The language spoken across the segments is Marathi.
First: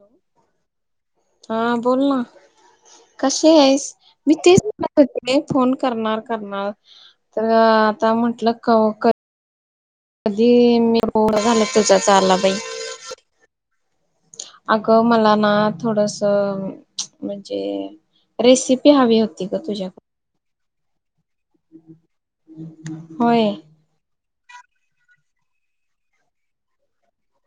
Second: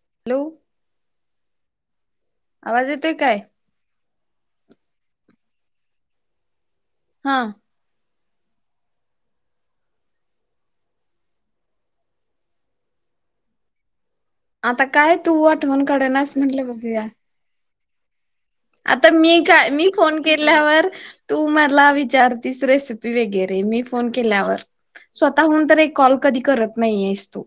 हॅलो हा बोल ना आवाज येतोय काय? कशी आहेस मी तेच म्हणत होते. फोन करणार करणार हा त आता म्हटलं कवा क कधी मी बोर झले तुझाचा आला बाई आता अगं काय तू मला ना आठवण थोडस काढनास म्हटलं बघूया म्हजे आता मी काय मी फोन केल्यावर तू मला विचारतीस रेसिपी होय वगैरे मी फोन केलावर स्वतःहून तर एक कॉल कधी करत नायेस तू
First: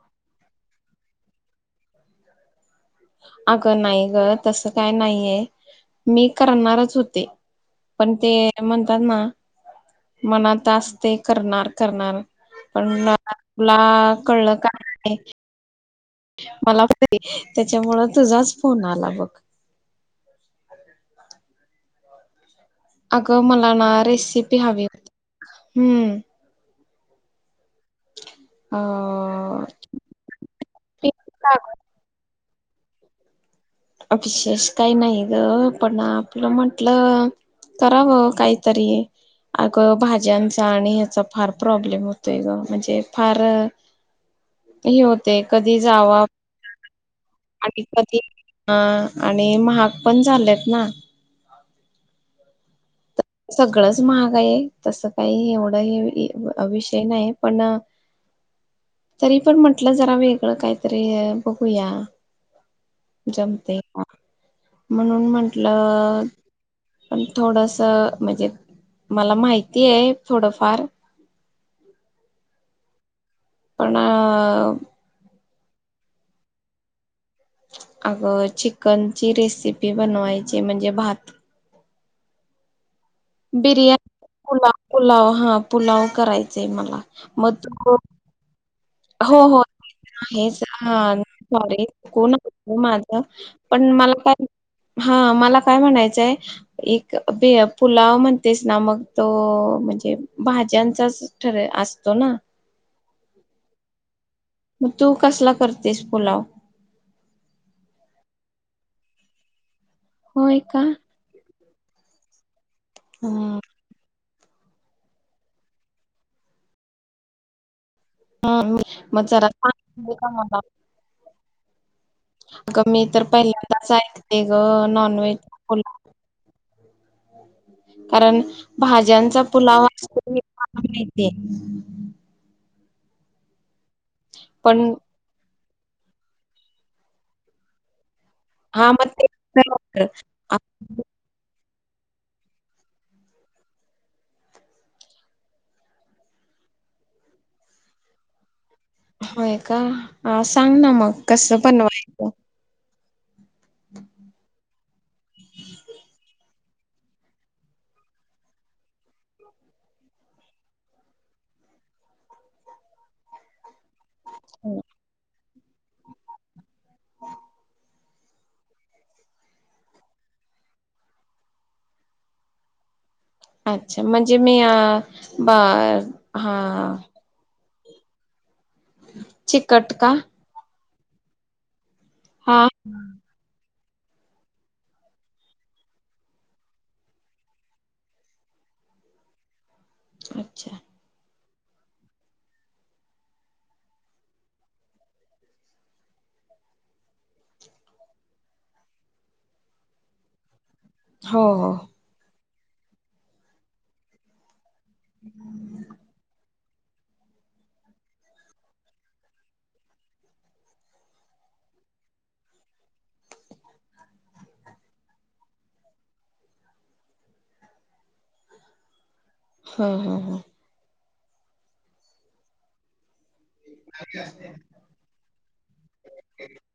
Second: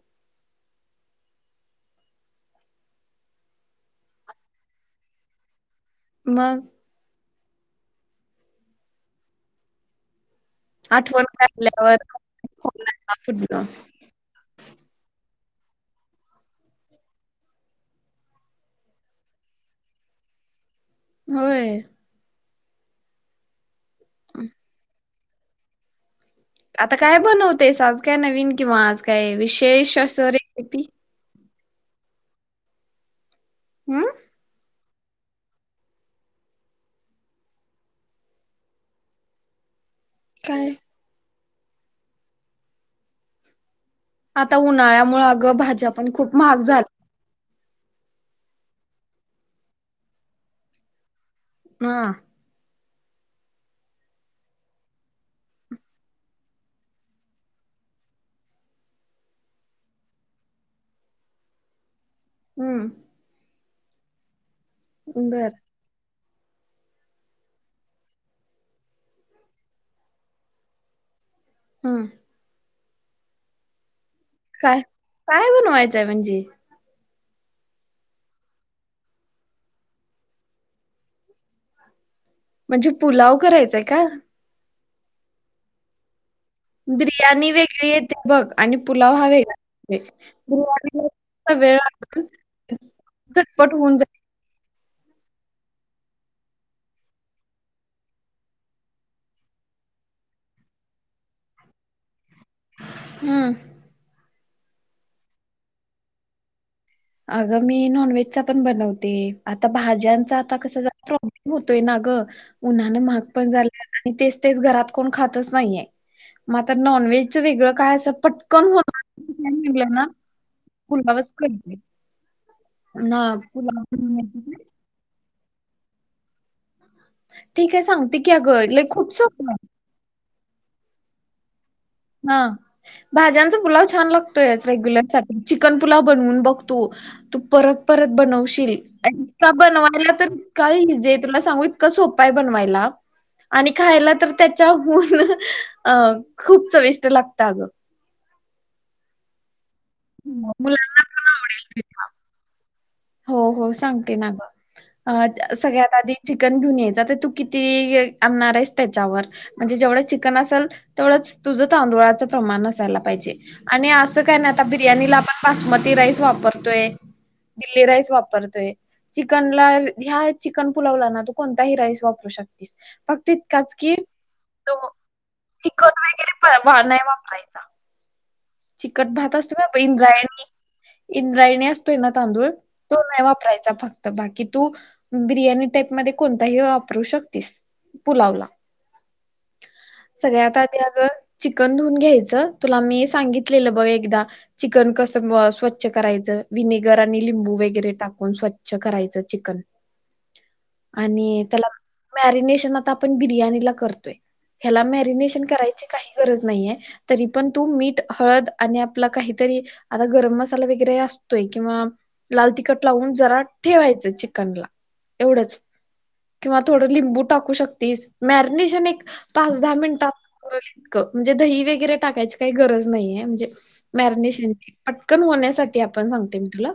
अगं नाही ग तसं काय नाहीये. मी मग करणारच होते. पण ते म्हणतात ना मनात असते आठवण करणार काढल्यावर करणार पण आता फुटलं तुला कळलं का मला पण [unintelligible] त्याच्यामुंळ तुझाच फोन आला बघ. होय. अगं मल ला ना रेसिपी हवी होती. हूं आता काय बनवतेस आज काय नवीन किंवा आज काय विशेष अस रेसिपी हम्म अभिशेष काही नाही ग पण आपलं म्हटलं करावं काहीतरी आत भाज्यांचा काय आणि ह्याचा फार प्रॉब्लेम होतोय ग म्हणजे फार आता हे उन्हाळ्यामुळे होते अगं भाज्या पण खूप महाग झाल् [inaudible] हा आणि महाग पण झाल्यात ना. हा सगळच महाग आहे तसं काही एवढं हे विषय नाही पण तरी पण म्हटलं जरा वेगळं काहीतरी बघूया. हूं जमतय हा म्हणून बर म्हंटलं पण थोडस म्हणजे मला माहिती आहे थोडंफार हम्म अम काय काय बनवायचंय म्हणजे? अगं चिकनची रेसिपी बनवायची म्हणजे भात म्हणजे पुलाव करायचाय का? बिर्याणी पुलाव पुलाव हा पुलाव करायचा बिर्याणी वेगळी येते बघ आणि पुलाव हा हो वेगळा हो येते. आहे बिर्याणीला जास्त वेळ सॉरी हो न माझ आणि झटपट पण होऊन मला जाईल काय हा मला काय म्हणायचंय एक पुलाव म्हणतेस ना मग तो म्हणजे भाज्यांचाच ठर असतो ना हम्म मग तू कसला करतेस पुलाव? अगं मी नॉनव्हेजचा पण बनवते आता भाज्यांचा आता होय कस का? प्रॉब्लेम होत तो ना ग उन्हाने महाग पण हम्म. झाले आणि तेच तेच घरात कोण खातच नाहीये मग आता नॉनव्हेज वेगळ काय असं पटकन होत मग जरा निलं ना सांग का पुलावच कर अग मी तर पहिल्या त असं ऐकते ग बनवायचा. नॉनव्हेज हॅलो ठीक आहे सांगते की कारण अगं लय खूप भाज्यांचा सोपं आहे पुलावा अस [unintelligible] [inaudible] हा भाज्यांचा पुलाव छान लागतोय पण रेग्युलर साठी चिकनपुलाव बनवून बघतो तू तू परत परत बनवशील हा मग आणि ते का बनवायला तर आ, काय इझी तुला सांगू इतक सोपाय बनवायला आणि खायला तर त्याच्याहून हा हा खूप चवीस्ट लागत अगं होय का आ सांग ना मुलांना मग पण कसं आवडेल बनवायचं हो हो सांगते ना ग अ सगळ्यात आधी चिकन घेऊन यायचं आता तू किती आणणार आहेस त्याच्यावर म्हणजे जेवढे चिकन असेल तेवढेच तुझं तांदुळाचे प्रमाण असायला पाहिजे आणि अस तब बिर्याणीला आपण बासमती राईस वापर दिल्ली राईस वापर पर ते चिकनला ह्या चिकन पुलावला ना तू कोणताही राईस वापरू शकतीस फक्त तितकाच कि अच्छा म्हणजे मी अ तो ब चिकट हा वगैरे नाही वापरायचा. चिकट भात असतो बाबा चिकट का? इंद्रायणी इंद्रायणी आस तोय ना तांदूळ हा तो नाही वापरायचा फक्त तर बाकी तू बिर्याणी टाईप मधे कोणताही वापरू शकतीस पुलावला सगळ्यात अच्छा आधी अगं चिकन धुन घ्यायचं तुला मी सांगित लेलं बघ एकदा चिकन कस स्वच्छ करायचं विनेगर आणि लिंबू वगैरे टाकून स्वच्छ करायचं चिकन हो आणि त्याला हो. मॅरीनेश ते म आता आपण बिर्याणीला करतोय? ह्याला मॅरिनेशन करायची काही गरज नाहीये. तरी पण तू मीठ. हळद आणि आपला काहीतरी आता गरम मसाला वगैरे असतोय किंवा लाल तिखट लावून जरा ठेवायचं चिकनला एवढंच किंवा थोडं लिंबू टाकू शकतीस मॅरिनेशन एक पाच दहा हम्म हम्म मिनिटात हम्म उरलीच क म्हणजे दही वगैरे टाकायची काय गरज नाही आहे मॅरीनेशन पटकन होण्यासाठी आपण सांगते मी तुला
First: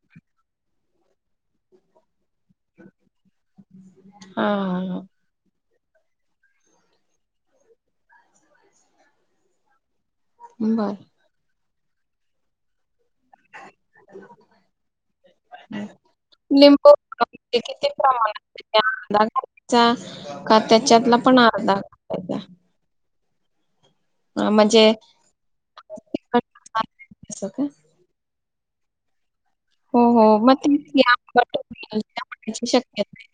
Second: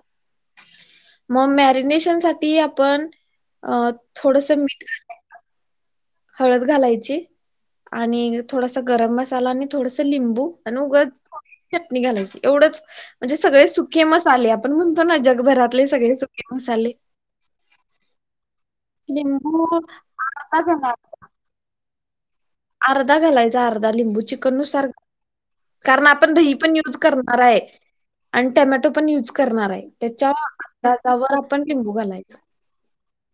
म मॅरिनेशनसाठी ती आपण अ हा थोडस मीठ हा हा घालायचं. हळद घालायची आणि थोडस गरम मसाला आणि थोडस च लिंबू आणि बर उगच थो चटणी घालायची एवढंच म्हणजे सगळे सुखे मसाले आपण म्हणतो ना जगभरातले सगळे सुखे मसाले काय अर्धा लिंबू घालायचा का अर्धा घाला त्याच्यातला पण अर्धा अर्धा अर्धा घालायचा अर्धा जरा लिंबू चिकन नुसार म्हणजे कारन आपण तिखट दहि पण युज करनार असं हाय का टॅमॅटो पण यूज करणार आहे हो हो त्याच्या मग तेच की अंदजावर आंबट आपण लिंबू घालायच. होण्याची शक्यता आहे.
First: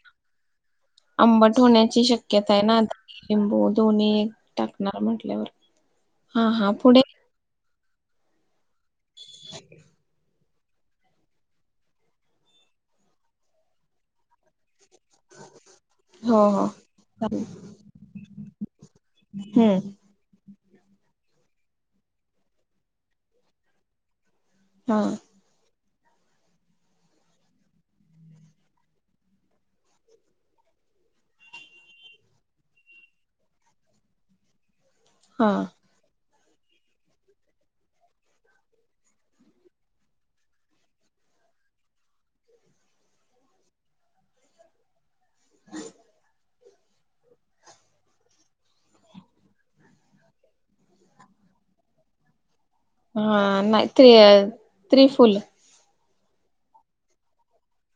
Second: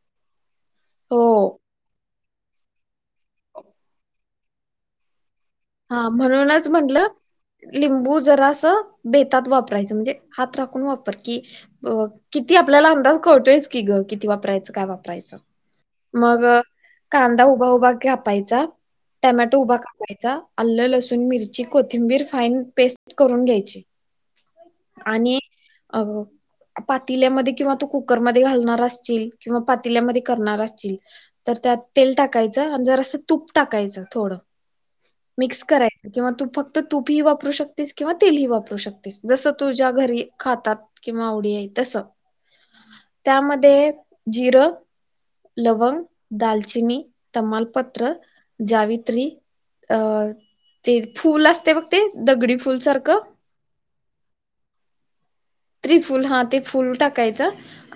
हो आंबट होण्याची शक्य कसं हाय ना आ लिंबू दोन्ही एक टाकणार म्हटल्यावर हा म्हणूनच हा पुढे म्हटलं लिंबू जरासं बेतात वापरायचं म्हणजे हात राखून वापर की अ किती आपल्याला अंदाज कळतोयस की गं किती वापरायचं काय वाप परायचा हो मगं हो कांदा चालेल. उभा-उभा कापायचा टामॅटो उभा हम्म कापायचा आल्लं, लसूण, मिरची, कोथिंबीर फाईन पेस्ट करून घ्यायची. हा आणि अ पातील्यामध्ये किंवा तो कुकरमध्ये घालणार असतील किंवा पातील्यामध्ये करणार असतील तर त्यात तेल टाकायचं आणि जर सा तूप टाकायचं थोडं हा मिक्स करायचा किंवा तू फक्त तूप ही वापरू शकतेस किंवा तेल ही वापरू शकतेस जसं तुझ्या घरी खातात किंवा आवडी आहे तसं त्यामध्ये जिरं, लवंग, दालचिनी, तमालपत्र, जावित्री अ ते फूल असते बघ ते दगडी फू हा नाही ते त्रिफुल त्रिफुल हा ते फुल टाकायचा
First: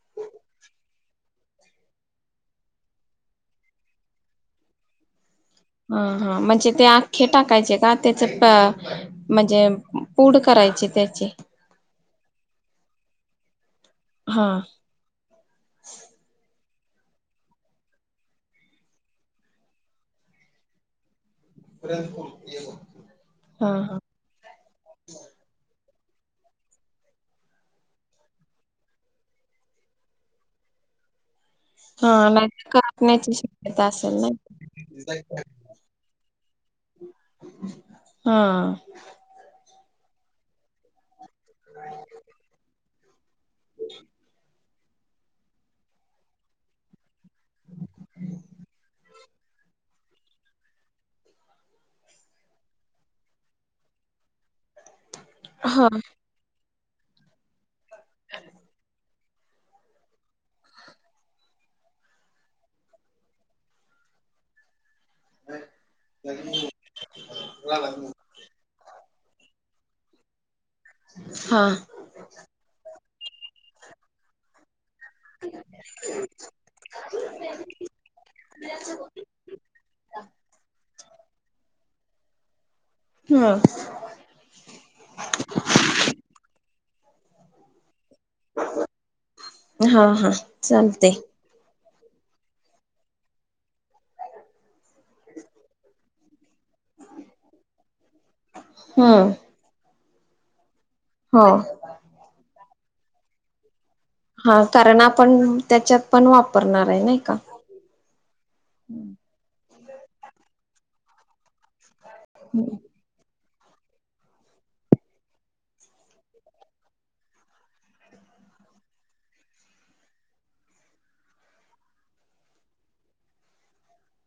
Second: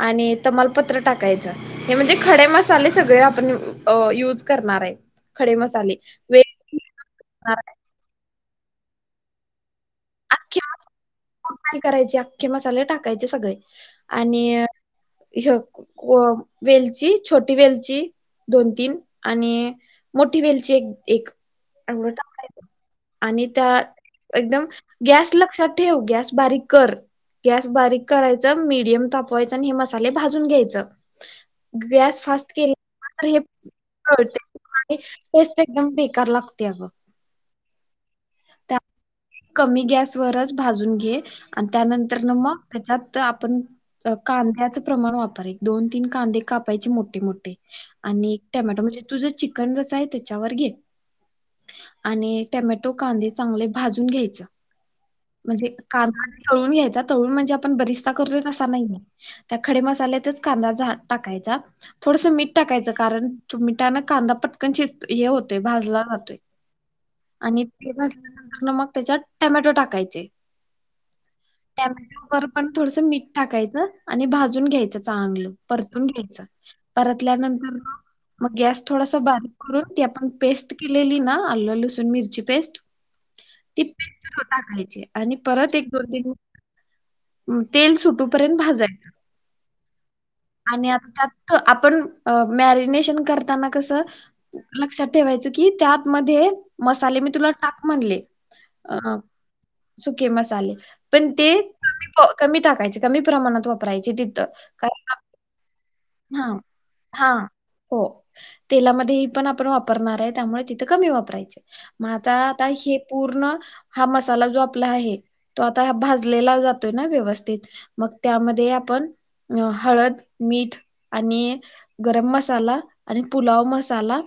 आणि तमालपत्र टाकायचा हे म्हणजे खडे मसाले सगळे आपण अ युज करणार आहेत. खडे मसाले वे खे टाकायचे का त्याचा हा म्हणजे पूढ करायचे त्याचे की मसाले टाकायचे सगळे हा आणि ह्य को वेलची छोटी वेलची दोन-तीन आणि मोठी वेलची एक, एक एवढ टांग आहे आणि हा हा त्यात एकदम गॅस लक्षात ठेव गॅस बारीक कर, गॅस बारीक करायच मीडियम तापवायचे आणि हे मसाले भाजून घ्यायचं गॅस हा नाही फास्ट तर कापण्याची शक्यता असेल ना केल्यांत [inaudible] टेस्ट एकदम बेकार लागते अगं हा कमी गॅसवररच भाजून घे आणि त्यानंतर ना मग त्याच्यात तर आपण कांद्याचा प्रमाण वापरे दोन-तीन कांदे कापायचे मोठे-मोठे आणि टॉमेटो म्हणजे तुझं चिकन जसं हाय तेच्यावर घे आणि टॉमेटो कांदे चांगले भाजून जून घ्यायचं म्हणजे हा कारखने चळून घ्या त्या म्हणजे आपण बरिस्ता अस नाही त्या खडे मसाल्यातच कांदा टाकाचा थोडस मीठ टाकाय कारण मिठान कांदा पटकन शिजत हे होतय भाजला जातोय आणि ते भाजल्यानंतर ना मग त्याच्यात टमॅटो टाकायचे हा टामॅटो वर पण थोडस मीठ टाकायचं आणि भाजून घ्यायचं चांगल परतून घ्यायच परतल्यानंतर मग-मग गॅस थोडासा बारीक करून ती आपन पेस्ट केलेली ना आल्लं, लसूण चन मिरची पेस्ट हा [unintelligible] तेल सुटू पर्यंत भाजायचं हा हा आणि चालते आत्ता तं आपण अ मॅरिनेशन करताना कसं लक्षात ठेवायचं की त्या मध्ये मसाले मी तुला टाक म्हनले ह! हम्म सुके मसाले पण हो ते क कमी टाक कमी प्रमाणात वाप हा कारण आपण त्याच्यात पण वापरणार आहे नाही का ह-हा-हो तेलामध्ये हे पण आपण वापरणार आहे त्यामुळे कमी वापरायचे. म आता आता हे पूर्ण हा मसाला जो आपला आहे तो आता भाजलेला जातोय ना व्यवस्थित. मग त्यामध्ये आपण हळद, मीठ आणि गरम मसाला आणि पुलाव मसाला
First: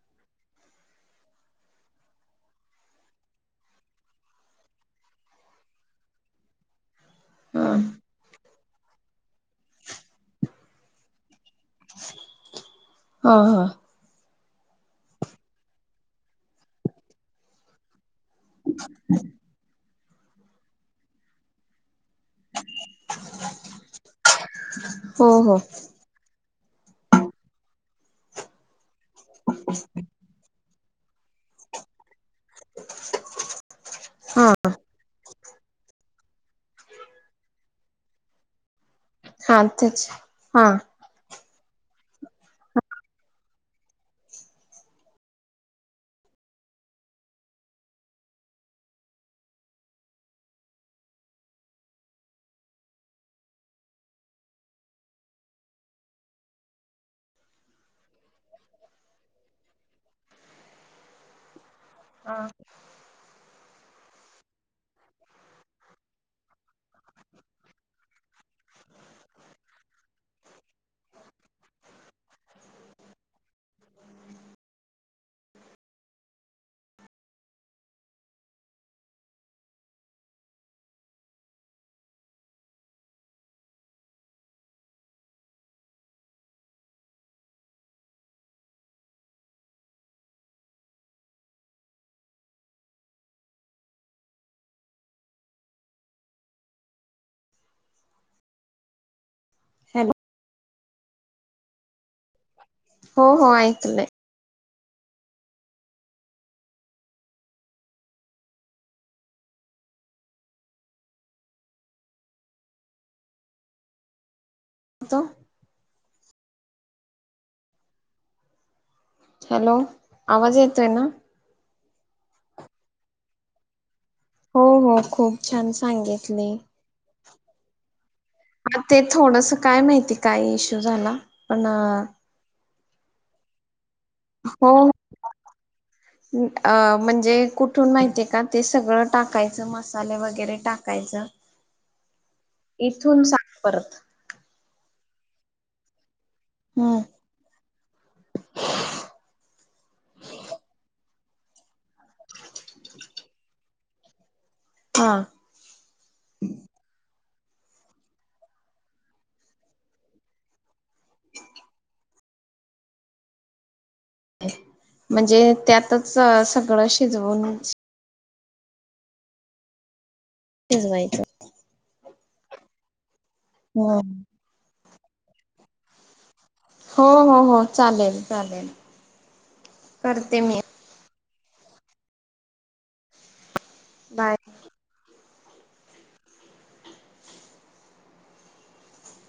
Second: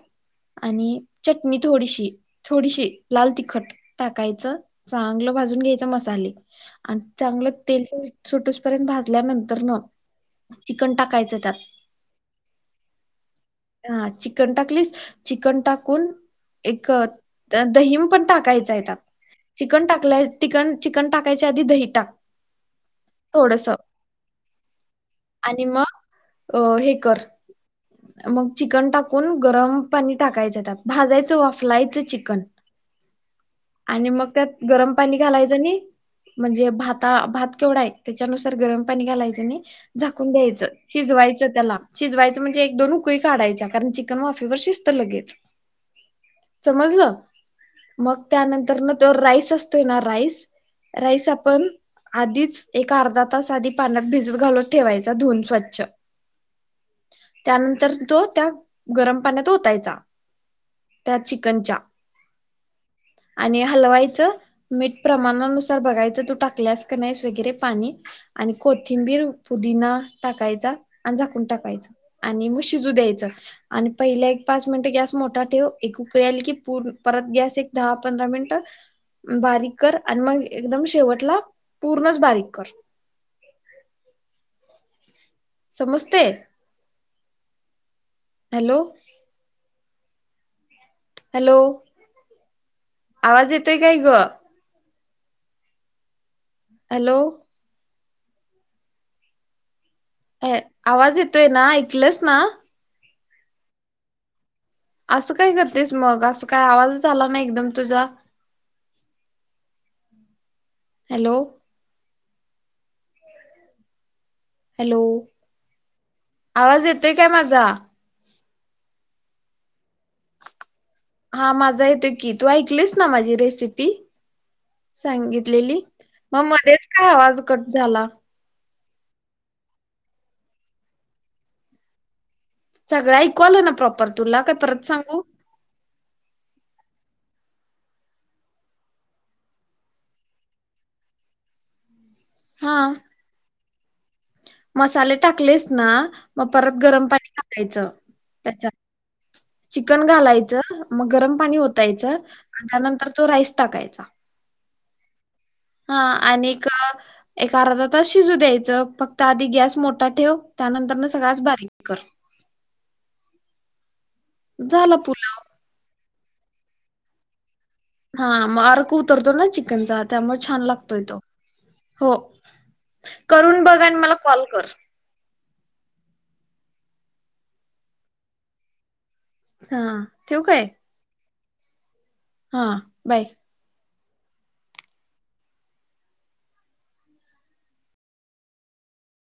आणि चटणी थोडीशी-थोडीशी लाल तिखट टाकायचं. चांगलं भाजून घ्यायच मसाले. आणि चांगलं ह तेल सुटस र्यंत भाजल्यानंतर नं चिकन टाकायचं त्यात. हा हा! कन टाकलीस? चिकन टाकून एक त्यात दही टाकायचाय त्यात चिकन टाक लय तीकन चिकन टाकायच्या आधी दही टाक. तोडसं [inaudible] आणि मग अ हे कर मग चिकन टाक कून गरम पाणी टाकायचं त्या. भाजायचं वाफलायचं चिक कन आणि मग हा त्यात गरम पाणी घालायाचं म्हणजे भाता भात केवडाय त्याच्यानुसार गरम पाणी घालायचं आणि हा तेच झाकून घ्यायचं हा शिजवायचं त्याला शिजवायचं म्ह एक दोन उकळी काढायच्या कारण चिकन वाफीवर शिस्त लगेच. समजलं? मग त्यानंतर नं तो राईस असतोय ना राईस राईस. राईस आपण आधीच एका अर्धा तास आधी पाण्यात भिजत घालत ठेवायचा धुन स्वच्छ. त्यानंतर तो त्या गरम पाण्यात ओतायचा. त्या चिकनच्या हा. आणि हलवायचं. मीठ प्रमाणानुसार बघायचं. तू टाकल्यास काय नाहीस वगैरे पाणी आणि कोथिंबीर पुदीना टाकायचा आणि झाकून टाकायचं. आणि मग शिजू द्यायचं. आणि पहिले एक पाच मिनिट गॅस मो टा ठेव. एक उकळी आली की पूर परत गॅस एक दहा पंधरा मिनिटं बारीक कर आणि मग एकदम शेवटला पूर्णच बारीक कर. समस्तय हॅलो! हॅलो! आवाज येतोय काय गं? हॅलो! हॅलो! आवाज येतोय ना? ऐकलंस ना? हो हो ऐकलंय. असं काय करतेस मग, असं काय आवाज आला नाइ एकदम तुझा. हॅलो! हॅलो! तो आवाज येतोय काय माझा? हॅलो! आवाज येतोय ना? हा माझा येतोय की तू ऐकलीस ना माझी रेसिपी? हो हो खूप छान सांगितलेली मग सांगितले मध्येच काय आवाज कट झाला. आ ते थोडसं काय माहिती? काय इश्यू झाला पण सगळं ऐकू आलं ना प्रॉपर? तुला काय हो! परत सांगू अं म्हण जे कुठून माहितय का? ते सगळं टाकायचं मसाले वगैरे टाकायचं हा इथून सांग परत मसाले टाकलेस ना? मग परत हम्म गरम पाणी घालायचं, त्याच्यात चिकन घालायचं, मग गरम पाणी ओत. यच आणि त्यानंतर तो राईस टाकायचा. अच् हा! हा आणिक एक अर्धा तास शिजू द्यायचं. फक्त आधी गॅस मोठा ठेव. त्यानंतर नं सगळचं बारीक कर. झाला पुलाव म्हणजे त्यात तरच सगळं शिजवून हा मग अर्क उतरतो ना चिकनचा त्यामुळे छान लागतोय तो. शिजवायचं. हो. करून बघ आणि मला हो कॉल कर. हो हो हो चालेल चालेल. हा करते ठिव मी काय? हा बाय. बाय.